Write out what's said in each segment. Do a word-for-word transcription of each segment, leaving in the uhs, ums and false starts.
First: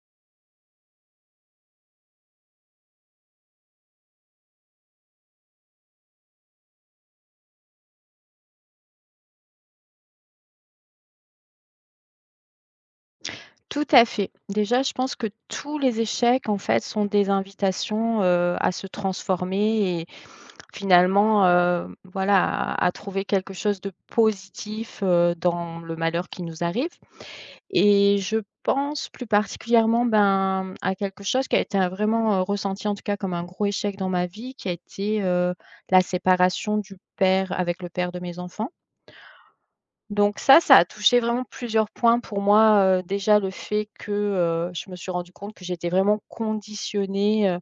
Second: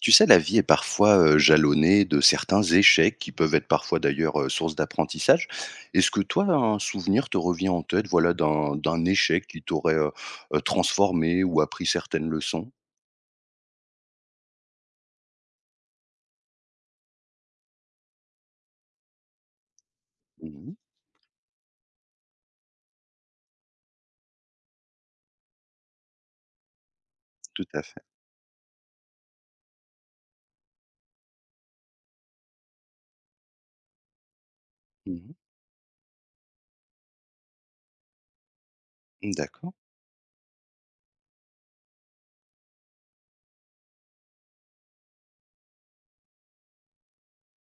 Tu sais, la vie est parfois euh, jalonnée de certains échecs qui peuvent être parfois d'ailleurs, euh, source d'apprentissage. Est-ce que toi, un souvenir te revient en tête, voilà, d'un d'un échec qui t'aurait euh, euh, transformé ou appris certaines leçons? Tout à fait. Déjà, je pense que tous les échecs, en fait, sont des invitations, heu, à se transformer et Mhm, finalement, heu, voilà, à à trouver quelque chose de positif, heu, dans le malheur qui nous arrive, tout à fait. et je pense plus particulièrement, ben, à quelque chose qui a été un vraiment, heu, ressenti, en tout cas, comme un gros échec dans ma vie, qui a été, Mhm. heu, la séparation du père avec le père de mes enfants. D'accord. Donc ça, ça a touché vraiment plusieurs points pour moi. Heu, déjà le fait que, heu, je me suis rendu compte que j'étais vraiment conditionnée, heu,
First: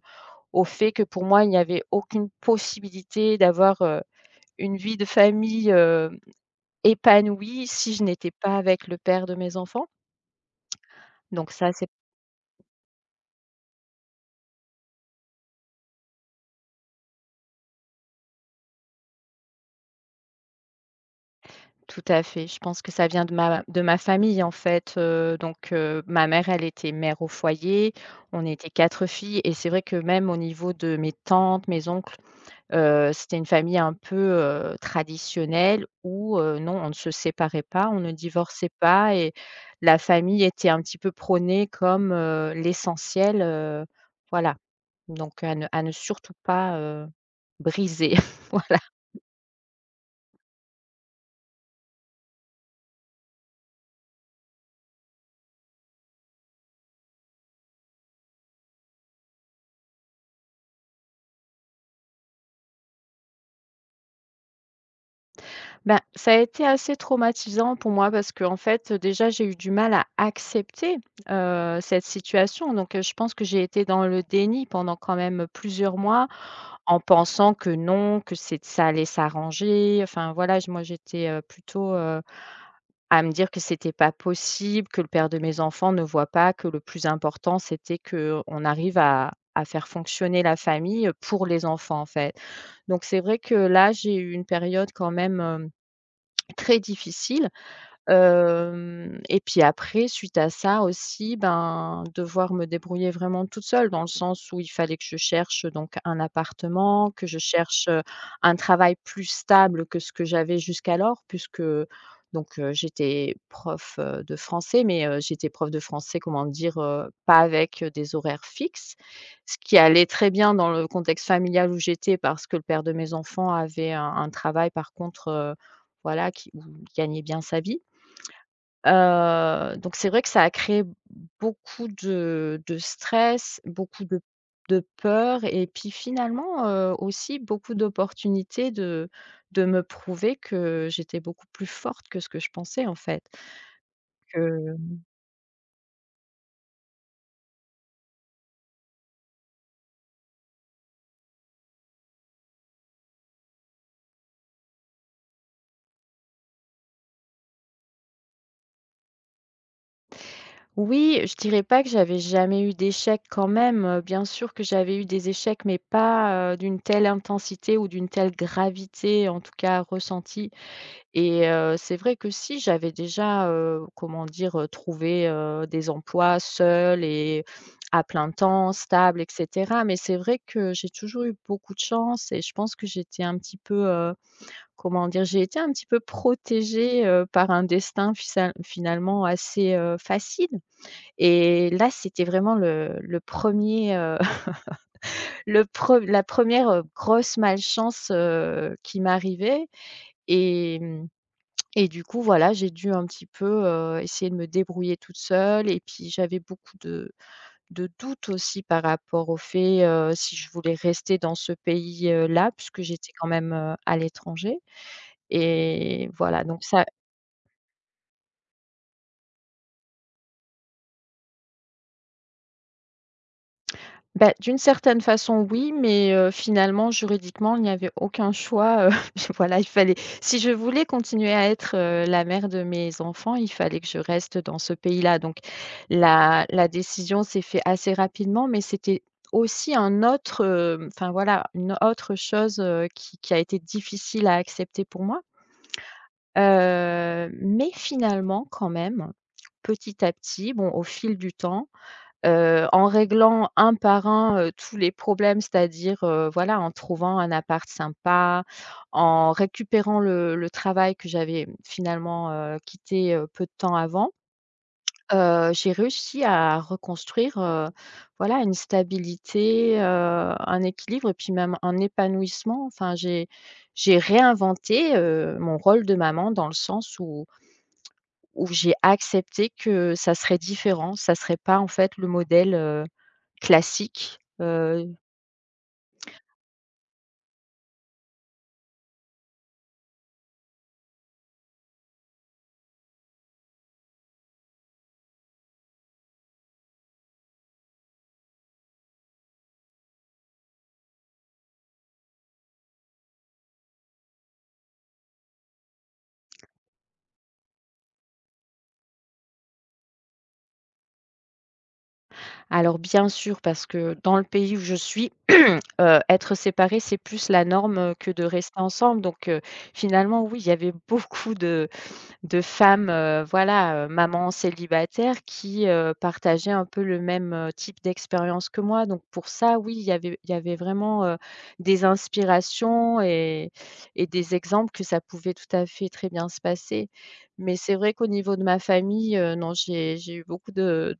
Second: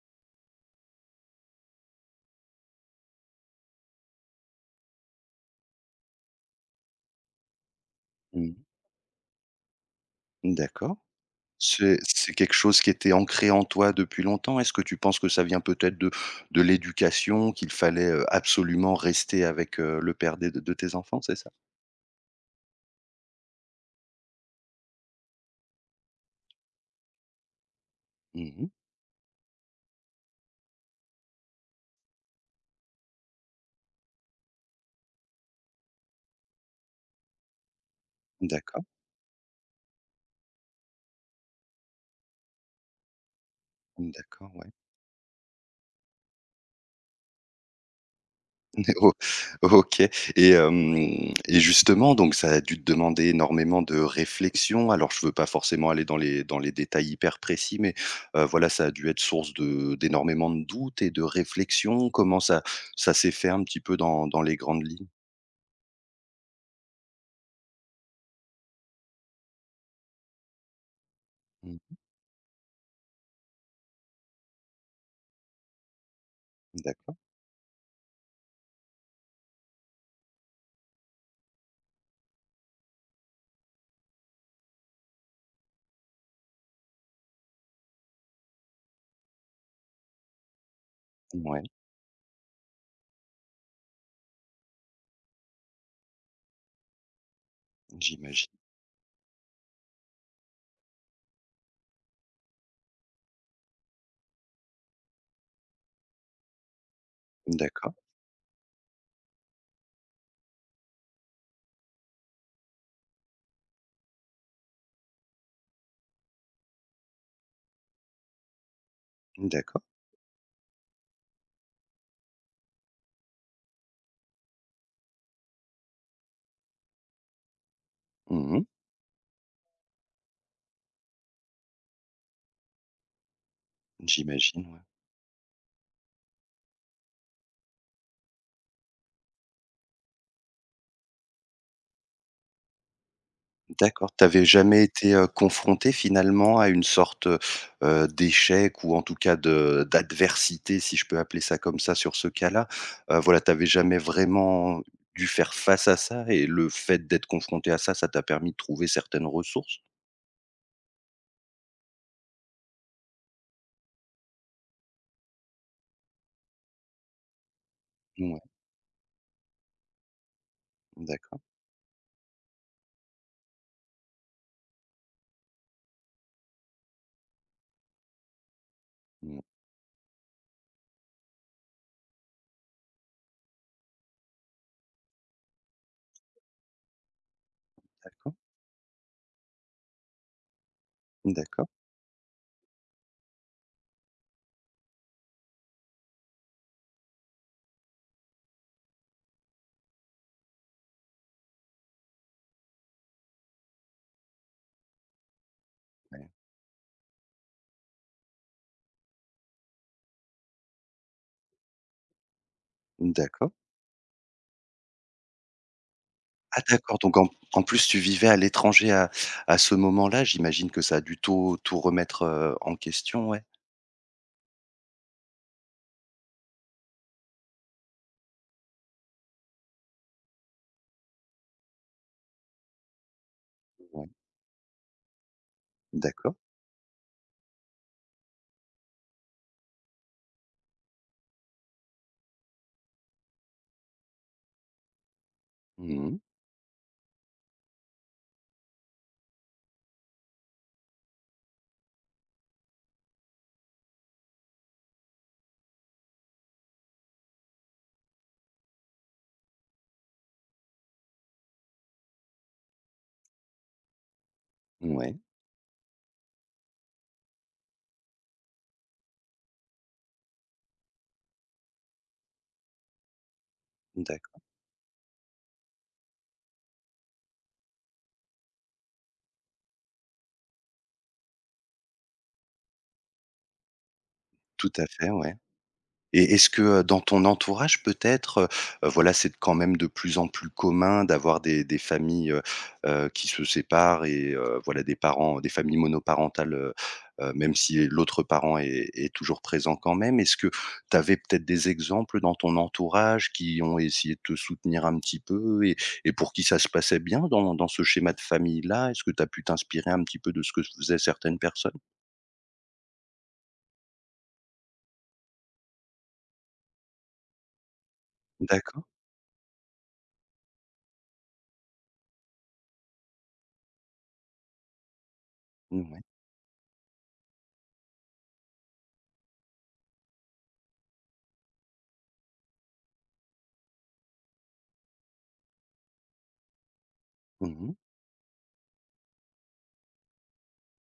au fait que pour moi, il n'y avait aucune possibilité d'avoir, heu, une vie de famille, heu, épanouie si je n'étais Mhm. pas avec le père de mes enfants. D'accord. Donc ça, c'est. C'est c'est quelque chose qui était ancré en toi depuis longtemps. Est-ce que tu penses que ça vient peut-être de, de l'éducation, qu'il fallait, euh, absolument rester avec, euh, le père des- de, tes enfants, c'est ça? Tout à fait. Je pense que ça vient de ma de ma famille, en fait. heu, donc heu, ma mère, elle était mère au foyer, on Mhm. était quatre filles et c'est vrai que même au niveau de mes tantes, mes oncles. Heu, c'était une famille un peu, heu, traditionnelle où, heu, non, on ne se séparait pas, on ne divorçait D'accord. pas et la famille était un petit peu prônée comme, heu, l'essentiel, heu, D'accord, voilà. ouais. Donc à ne à ne surtout pas, heu, briser. Voilà. O OK, et hem et justement, donc ça a dû te demander énormément de réflexion. Alors je veux pas forcément aller dans les dans les détails hyper précis, mais heu, voilà, ça a dû être source de d'énormément de doutes et de réflexions. Comment ça ça s'est fait un petit peu dans dans les grandes lignes? Ben, ça a été assez traumatisant pour moi parce que, en fait, déjà, j'ai eu du mal à accepter, heu, Mmh, cette situation. Donc, heu, je pense que j'ai été dans le déni pendant quand même plusieurs mois, en d'accord, pensant que non, que c'est ça allait s'arranger. Enfin voilà, j moi j'étais, heu, plutôt, heu, à me dire que c'était pas possible, que le père de mes enfants ne voit pas que le plus important, c'était qu'on arrive à à faire fonctionner la famille, pour ouais, les enfants, en fait. Donc c'est vrai que là, j'ai eu une période quand même très difficile. j'imagine. Hem, et puis après, suite à ça aussi, ben, devoir me débrouiller vraiment toute seule dans le sens où il fallait que je cherche, donc un appartement, que je cherche, D'accord, heu, un travail plus stable que ce que j'avais jusqu'alors, puisque donc heu, j'étais prof, heu, de français, mais heu, j'étais prof de français, comment dire? Heu, pas avec, heu, des horaires fixes. Ce qui d'accord. allait très bien dans le contexte familial où j'étais, parce que le père de mes enfants avait un un travail, par contre, heu, voilà, qui où il gagnait bien sa vie. Mmh, Heu, donc c'est vrai que ça a créé beaucoup de de stress, beaucoup de j'imagine, ouais. de peur et puis finalement, heu, aussi beaucoup d'opportunités de de me prouver que j'étais beaucoup plus forte que ce que je pensais, en fait. D'accord. Que T'avais jamais été, heu, confronté finalement à une sorte, heu d'échec, ou en tout cas de d'adversité, si je peux appeler ça comme ça, sur ce cas-là? Heu, voilà, t'avais jamais vraiment dû faire face à ça, et le fait d'être confronté à ça, ça t'a permis de trouver certaines ressources? oui, je dirais pas que j'avais jamais eu d'échecs quand même, heu, bien sûr que j'avais eu des échecs, mais pas, heu, d'une telle intensité ou d'une telle Mouais, gravité, en tout cas ressentie. d'accord, Et heu, c'est vrai que si j'avais déjà, heu, comment dire? Heu, trouvé, heu, des emplois seuls et à plein temps, stable et mmh, cetera. Mais c'est vrai que j'ai toujours eu beaucoup de chance et je pense que j'étais un petit peu, heu, comment dire? J'ai été un petit peu protégée, heu, par un destin d'accord, fisal finalement assez, heu, facile. d'accord, Et là, c'était vraiment le le premier, le pre la première re grosse malchance, heu, qui m'arrivait, et mmh, et du coup, voilà, j'ai dû un petit peu, heu, essayer de me débrouiller toute seule, et puis ouais, j'avais beaucoup de de doutes aussi par rapport au fait, heu, si je voulais rester dans ce pays, là, puisque j'étais quand d'accord. même, heu, à l'étranger, et voilà, Ah donc ça. d'accord, donc en en plus tu vivais à l'étranger à à ce moment-là. J'imagine que ça a dû tout tout remettre, heu, en question, ouais? Bah, d'une certaine façon, oui, mais heu, finalement, juridiquement, il n'y avait aucun choix, heu, voilà, il fallait, si je voulais continuer à être, heu, la mère de mes enfants, il fallait que je Ouais, reste dans ce pays-là. Donc d'accord. la la décision s'est faite assez rapidement, mais c'était aussi un autre, heu, enfin voilà, une autre chose, heu, qui qui a été difficile à accepter pour moi. Mmh, Heu, mais finalement, quand même, petit à petit, bon, au fil du temps, heu, en réglant un par un, heu, tous les problèmes, c'est-à-dire, heu, voilà, en trouvant un appart sympa, en récupérant le le travail que j'avais finalement, heu, quitté, heu, peu de temps avant. ouais, heu, J'ai réussi à reconstruire, heu, voilà, une stabilité, heu, un équilibre et puis même un épanouissement. Enfin, j'ai j'ai d'accord. réinventé, heu, mon rôle de maman, dans le sens où où j'ai accepté que ça serait différent, ça serait pas en fait le modèle, heu classique. Tout à heu, fait, ouais. Et est-ce que, heu, dans ton entourage peut-être, heu, voilà, c'est quand même de plus en plus commun d'avoir des des familles, heu heu, qui se séparent, et heu, voilà, des parents, des familles monoparentales, heu heu, même si l'autre parent est est toujours présent quand même. Est-ce que tu avais peut-être des exemples dans ton entourage qui ont essayé de te soutenir un petit peu, et et pour qui ça se passait bien dans dans ce schéma de famille-là? Est-ce que tu as pu t'inspirer un petit peu de ce que faisaient certaines personnes? Alors bien sûr, parce que dans le pays où je suis, heu, être séparés, c'est plus la norme, heu, que de rester D'accord. ensemble, donc heu, finalement oui, il y avait beaucoup de de femmes, heu, voilà, heu, mamans célibataires qui, heu, Mouais. partageaient un peu le même, heu, type d'expérience que moi. Donc pour ça, oui, il y avait il y avait vraiment, heu, des inspirations et et des exemples que ça pouvait tout à fait très bien se passer. Mais Mmh. c'est vrai qu'au niveau de ma famille, heu, non, j'ai j'ai eu beaucoup de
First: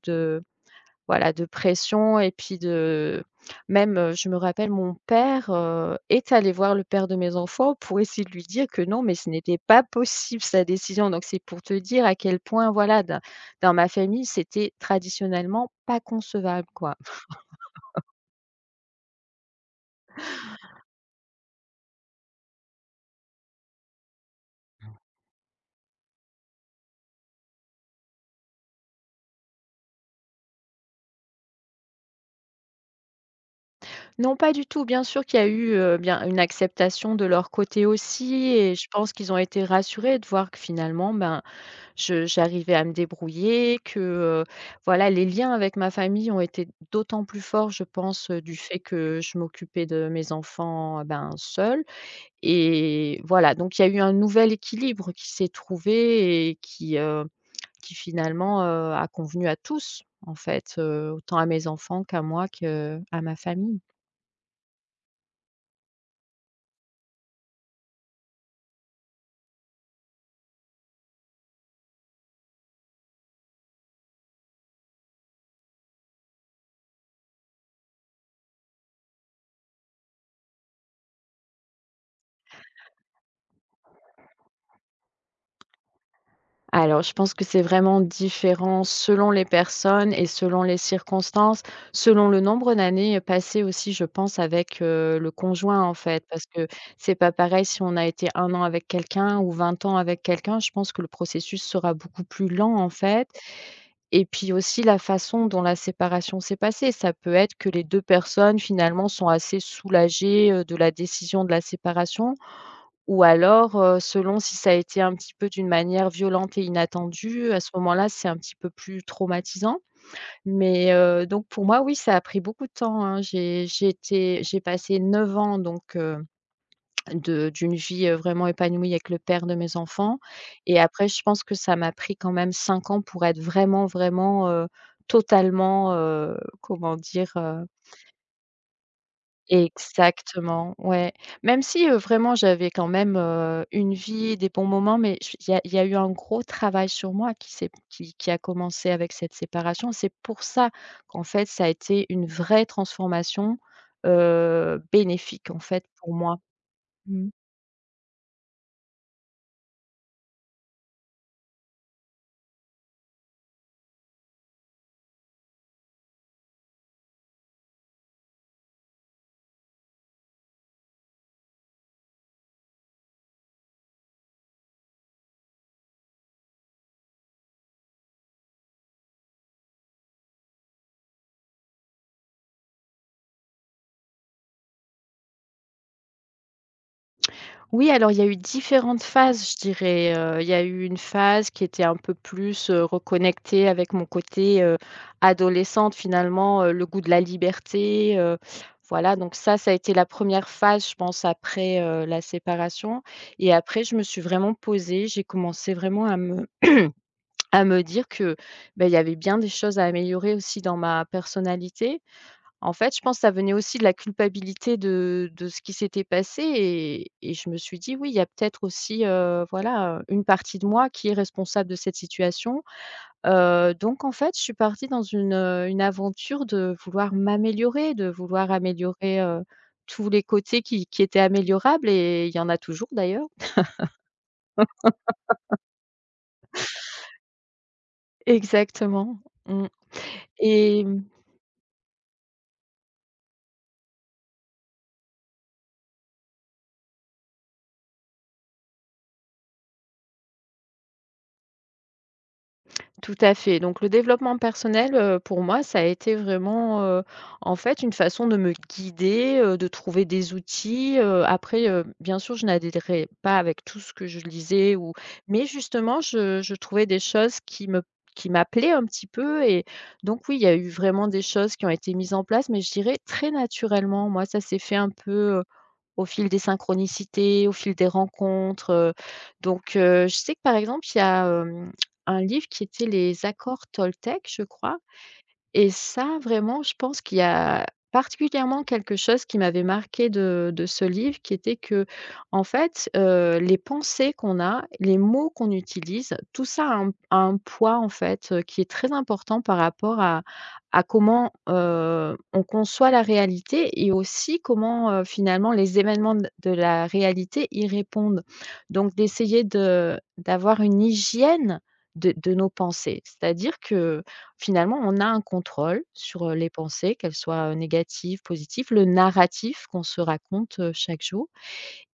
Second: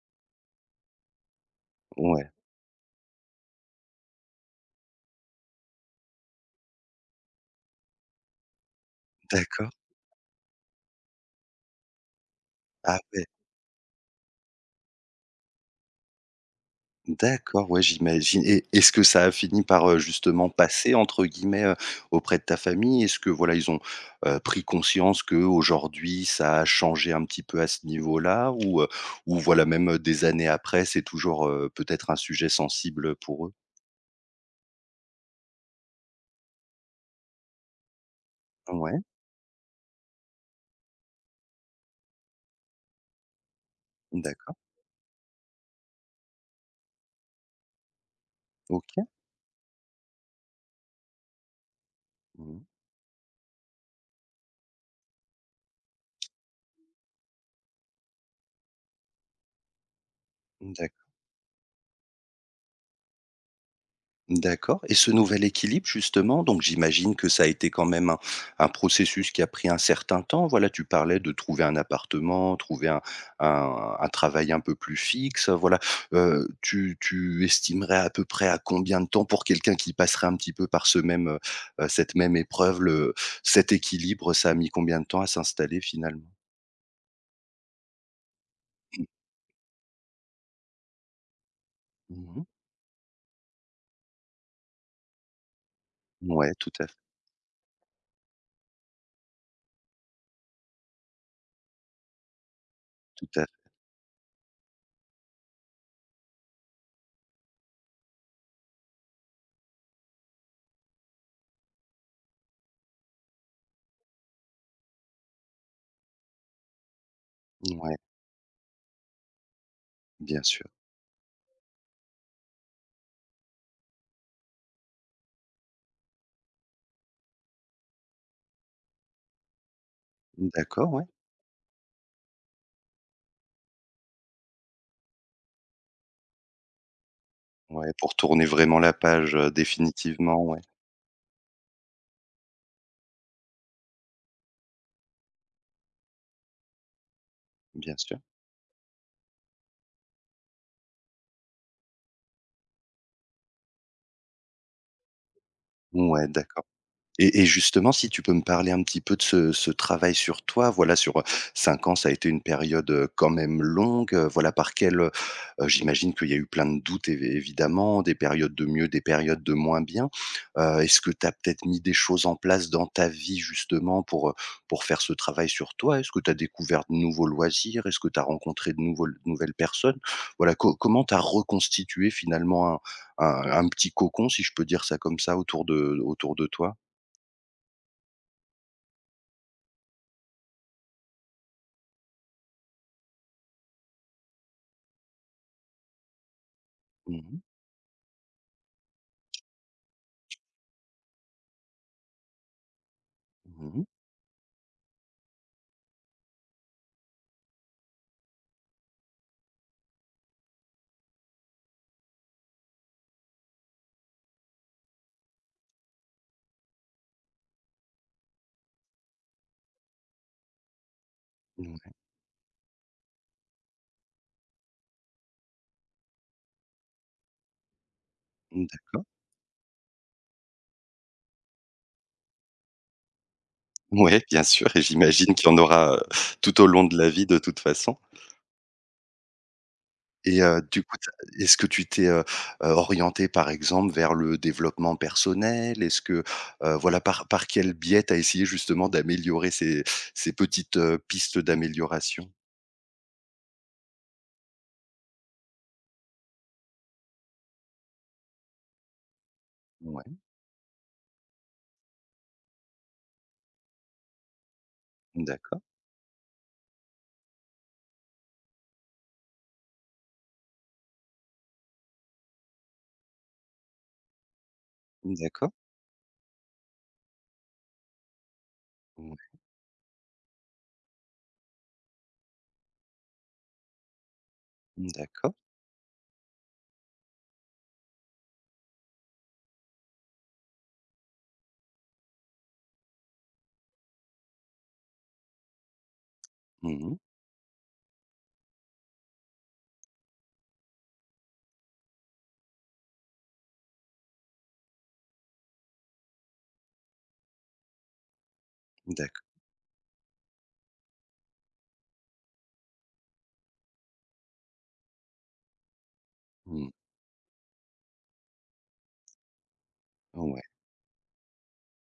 voilà, de pression Ouais, et puis de même, heu, je me rappelle mon père, heu, est allé voir le père de mes enfants pour essayer de lui dire que non, mais ce n'était d'accord. pas possible sa décision. Donc c'est pour te dire à quel point, Ah voilà, dans ouais, dans ma famille, c'était traditionnellement pas concevable, quoi. d'accord, ouais, j'imagine. Et est-ce que ça a fini par, heu, justement «passer» entre guillemets, heu, auprès de ta famille? Est-ce que, voilà, ils ont heu, pris conscience que aujourd'hui, ça a changé un petit peu à ce niveau-là? Ou, heu, ou voilà, même heu, des années après, c'est toujours, heu, peut-être un sujet sensible pour eux? Non, pas du tout. Bien sûr qu'il y a eu, heu, bien une acceptation de leur côté aussi, et je Ouais, pense qu'ils ont été rassurés de voir que finalement, ben, Je j'arrivais à me débrouiller, que, heu, d'accord, voilà, les liens avec ma famille ont été d'autant plus forts, je pense, heu, du fait OK. que je m'occupais de mes enfants, euh, ben, seule, Mmh. et voilà, donc il y a eu un nouvel équilibre qui s'est trouvé et qui, heu, qui finalement, heu, a convenu à tous, en fait, heu, autant à mes enfants qu'à moi qu'à ma famille. D'accord. Et ce nouvel équilibre, justement, donc j'imagine que ça a été quand même un un processus qui a pris un certain temps. Voilà, tu parlais de trouver un appartement, trouver un un un travail un peu plus fixe, voilà. Heu, tu tu estimerais à peu près à combien de temps pour quelqu'un qui passerait un petit peu par ce même, heu heu, cette même épreuve, le cet équilibre, ça a mis combien de temps à s'installer finalement? Alors, je pense que c'est vraiment différent selon les personnes et selon les circonstances, selon le Mmh. nombre d'années euh, passées aussi, je pense, avec, heu, le conjoint, en fait. Parce Ouais, que tout à fait, c'est pas pareil si on a été un an avec quelqu'un ou vingt ans avec quelqu'un. Je pense que le processus sera beaucoup plus lent, en tout fait. à Et puis aussi la façon dont la séparation s'est passée. Ça peut être que les deux personnes, finalement, sont assez soulagées, heu, de la décision de la séparation, ou alors, heu, selon si ça a été un petit peu d'une manière violente et inattendue, à ce fait. Ouais, moment-là, c'est un petit peu plus traumatisant. bien sûr. Mais, heu, donc pour moi, oui, ça a pris beaucoup de temps, hein. J'ai j'ai été j'ai passé neuf ans donc, heu, de d'une vie, heu, vraiment épanouie avec le père de mes enfants, et D'accord, ouais. après je pense que ça m'a pris quand même cinq ans pour être vraiment, vraiment, heu, totalement, heu, comment dire? Ouais, pour tourner vraiment la page, heu, définitivement, ouais. Exactement, ouais. Même si, heu, vraiment j'avais quand même, heu, une vie, des bons moments, mais je il y a il y a eu un gros travail sur moi, qui s'est Bien qui sûr. qui a commencé avec cette séparation. C'est pour ça qu'en fait ça a été une vraie transformation, heu, bénéfique en fait pour Ouais, moi. d'accord. Mmh. Et et justement, si tu peux me parler un petit peu de ce ce travail sur toi, voilà, sur, heu, cinq ans, ça a été une période, heu, quand même longue. Heu, voilà, par quel, heu j'imagine qu'il y a eu plein de doutes évi évidemment, des périodes de mieux, des périodes de moins bien. Heu, est-ce que tu as peut-être mis des choses en place dans ta vie, justement, pour heu, pour faire ce travail sur toi? Est-ce que tu as découvert de nouveaux loisirs? Est-ce que tu as rencontré de nouveaux de nouvelles personnes? Voilà, co comment tu as reconstitué finalement un un un petit cocon, si je peux dire ça comme ça, autour de autour de toi? Oui, alors il y a eu différentes phases, je dirais, heu, il y a eu une phase qui était un peu plus, heu, reconnectée avec mon côté, heu, adolescente finalement, heu, le goût de Mmh la mh. liberté, heu, voilà, donc ça, ça a été la première phase je pense, après, heu, la séparation, et Mmh mh. après je me suis vraiment posée, j'ai commencé vraiment à me à me dire que, bah, il y avait bien des choses à améliorer aussi dans ma personnalité. En fait, je pense que ça venait aussi de la culpabilité de de ce qui s'était passé, et et je me suis dit: «Oui, il y a peut-être aussi, heu, voilà, une partie de moi qui est responsable de Ouais. cette situation». Heu, donc en fait, je suis partie dans une, heu, une aventure de vouloir m'améliorer, de vouloir D'accord. améliorer, heu, tous les côtés qui qui étaient améliorables, et il y en a toujours d'ailleurs. Ouais, bien sûr, et j'imagine qu'il y en aura, heu, tout au long de la vie de toute façon. Exactement, mmh, Et heu, du et. coup, tu as est-ce que tu t'es, heu heu, orientée, par exemple, vers le développement personnel? Est-ce que, heu, voilà, par par quel biais tu as essayé, justement, d'améliorer ces ces petites, heu, pistes d'amélioration? Tout à fait. Donc le développement personnel, heu, pour moi, ça a été vraiment, heu, en fait, une façon de me guider, heu, de Ouais, trouver des outils. Heu, après, heu, bien sûr, je n'adhérais pas avec tout ce que je lisais, ou, mais d'accord, justement, je je trouvais des choses qui me qui m'appelaient un petit peu, et donc oui, il y a eu vraiment des choses qui ont été mises en place, mais je dirais très naturellement. Moi, ça s'est fait un peu, d'accord. au fil des synchronicités, au fil des rencontres, heu, Ouais, donc heu, je sais que, par exemple, il y a, hem, un livre qui était les accords Toltec, je crois, d'accord. et ça, vraiment, je pense qu'il y a particulièrement quelque chose qui m'avait marqué de de ce livre, qui était que, en fait, heu, les pensées qu'on a, les mots qu'on utilise, tout ça a Mmh un mh. a un poids, en fait, heu, qui est très important par rapport à à comment, heu, on conçoit la réalité, et aussi comment, heu, finalement, les événements de de la réalité y répondent. Donc D'acc, d'essayer de d'avoir une hygiène de de nos pensées. C'est-à-dire que finalement, on a un contrôle sur, heu, les mmh. pensées, qu'elles soient, heu, négatives, positives, le narratif qu'on se Ouais, raconte, heu, chaque jour,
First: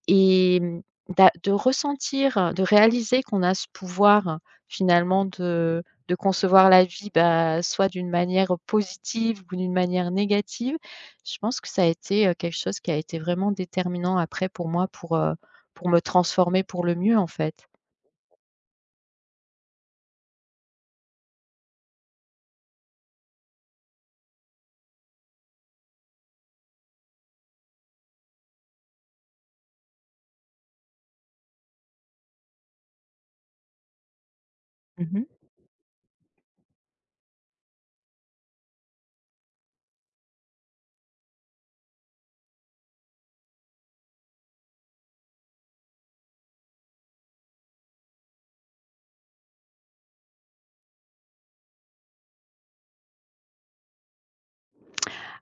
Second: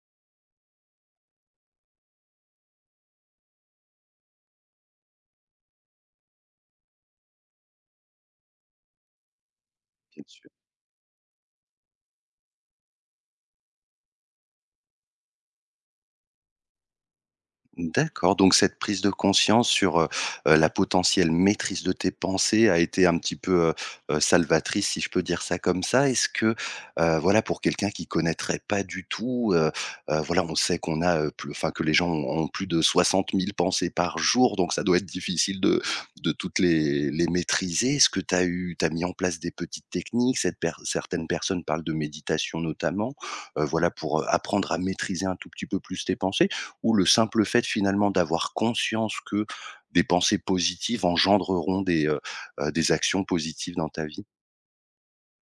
et mmh, d'a de ressentir, de réaliser qu'on a ce pouvoir euh, finalement de de concevoir la vie, bah, soit d'une manière positive ou d'une manière bien sûr. négative. Je pense que ça a été, heu, quelque chose qui a été vraiment déterminant après pour moi pour, heu, pour me transformer pour le mieux, en fait. D'accord, donc cette prise de conscience sur, heu heu, la potentielle maîtrise de tes pensées a été un petit peu, heu heu, salvatrice, si je peux dire ça comme ça. Est-ce que, heu, voilà, pour quelqu'un qui connaîtrait pas du tout, heu heu, voilà, on sait qu'on a, heu, plus enfin, que les gens ont ont plus de soixante mille pensées par jour, donc ça doit être Mmh. difficile de de toutes les les maîtriser. Est-ce que tu as eu tu mis en place des petites techniques? Cette per Certaines personnes parlent de méditation notamment, heu, voilà, pour heu, apprendre à maîtriser un tout petit peu plus tes pensées? Ou le simple fait finalement d'avoir conscience que des pensées positives engendreront des, heu heu, des actions positives dans ta vie?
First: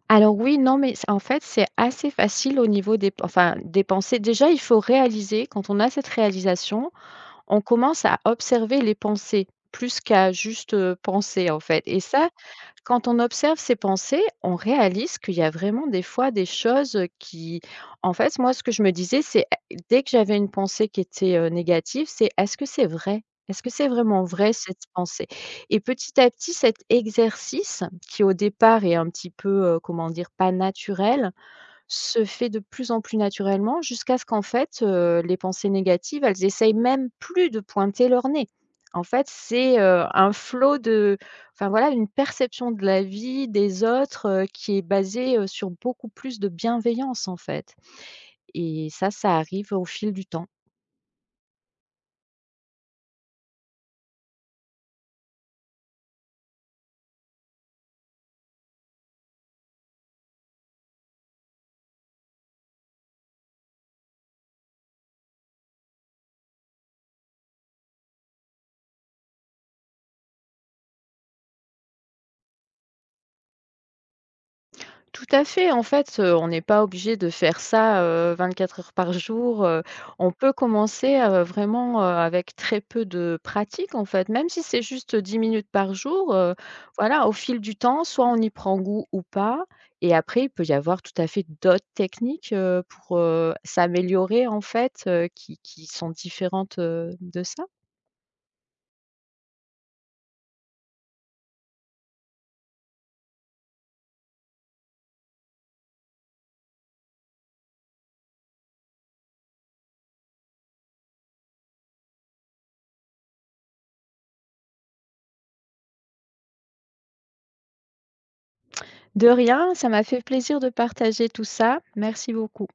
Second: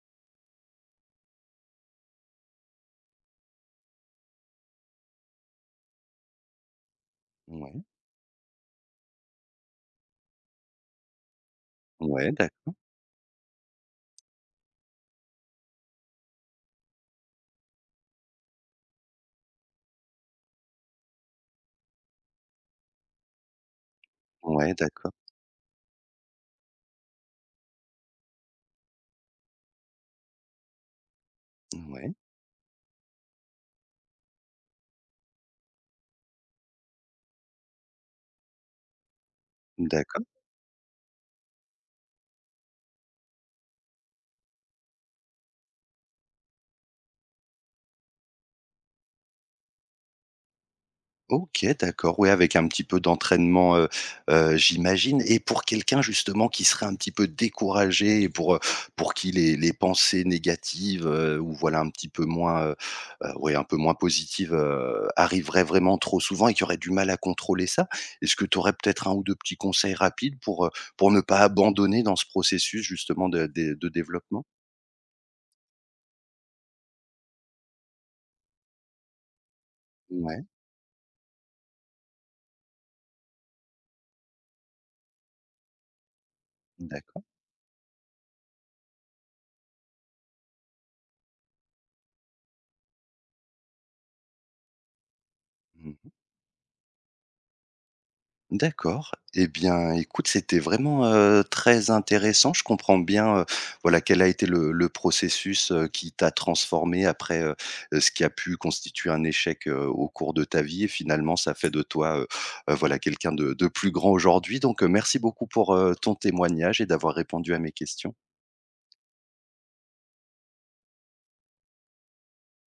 Alors oui, non, mais c'est en fait, c'est assez facile au niveau des, enfin, des pensées. Déjà, il faut réaliser, quand on a cette réalisation, on Ouais, commence à observer les pensées, plus qu'à juste, heu, penser, en fait, et ça, ouais, d'accord. quand on observe ses pensées, on réalise qu'il y a vraiment des fois des choses, qui, en fait, moi, ce que je me disais, c'est é dès que j'avais une pensée qui était, heu, négative, c'est: «Est-ce que c'est vrai? Est-ce que c'est vraiment vrai Ouais, cette d'accord. pensée?» Et petit à petit, cet exercice qui, au départ, est un petit peu, heu, comment dire? Pas naturel, Ouais, se fait de plus en plus naturellement, jusqu'à ce qu'en fait, heu, les pensées négatives, elles essayent même plus de pointer leur nez. En fait, c'est, heu, d'accord. un flot de, enfin voilà, une perception de la vie, des autres, heu, qui est basée, heu, sur beaucoup plus de bienveillance, en fait, et ça, ça arrive au fil du temps. OK, d'accord, oui, avec un petit peu d'entraînement, heu heu, j'imagine. Et pour quelqu'un, justement, qui serait un petit peu découragé et pour, heu, pour qui les les pensées négatives, heu, ou voilà un petit peu moins, heu heu, ouais, un peu moins positives, heu, arriveraient vraiment trop souvent et qui aurait du mal à contrôler ça, est-ce que tu aurais peut-être un ou deux petits conseils rapides pour, heu, pour ne pas abandonner dans ce processus, justement, de dé de développement? Tout à fait. En fait, heu, on n'est pas obligé de faire ça, heu, 24 heures par jour. heu. On Ouais, peut commencer, heu, vraiment, heu, avec très peu de pratique, en fait. Même si c'est juste dix minutes par jour, heu, d'accord. voilà, au fil du temps, soit on y prend goût ou pas, et après il peut y avoir tout à fait d'autres techniques, heu, pour, heu, s'améliorer, en fait, heu, qui qui Mmh. sont différentes, heu, de ça. D'accord. Eh bien, écoute, c'était vraiment, heu, très intéressant. Je comprends bien, heu, voilà, quel a été le le processus, heu, qui t'a transformé après, heu heu, ce qui a pu constituer un échec, heu, au cours de ta vie, et finalement ça fait de toi, heu heu, voilà, quelqu'un de de plus grand aujourd'hui. Donc, heu, merci beaucoup pour, heu, ton témoignage et d'avoir répondu à mes questions. De rien, ça m'a fait plaisir de partager tout ça. Merci beaucoup.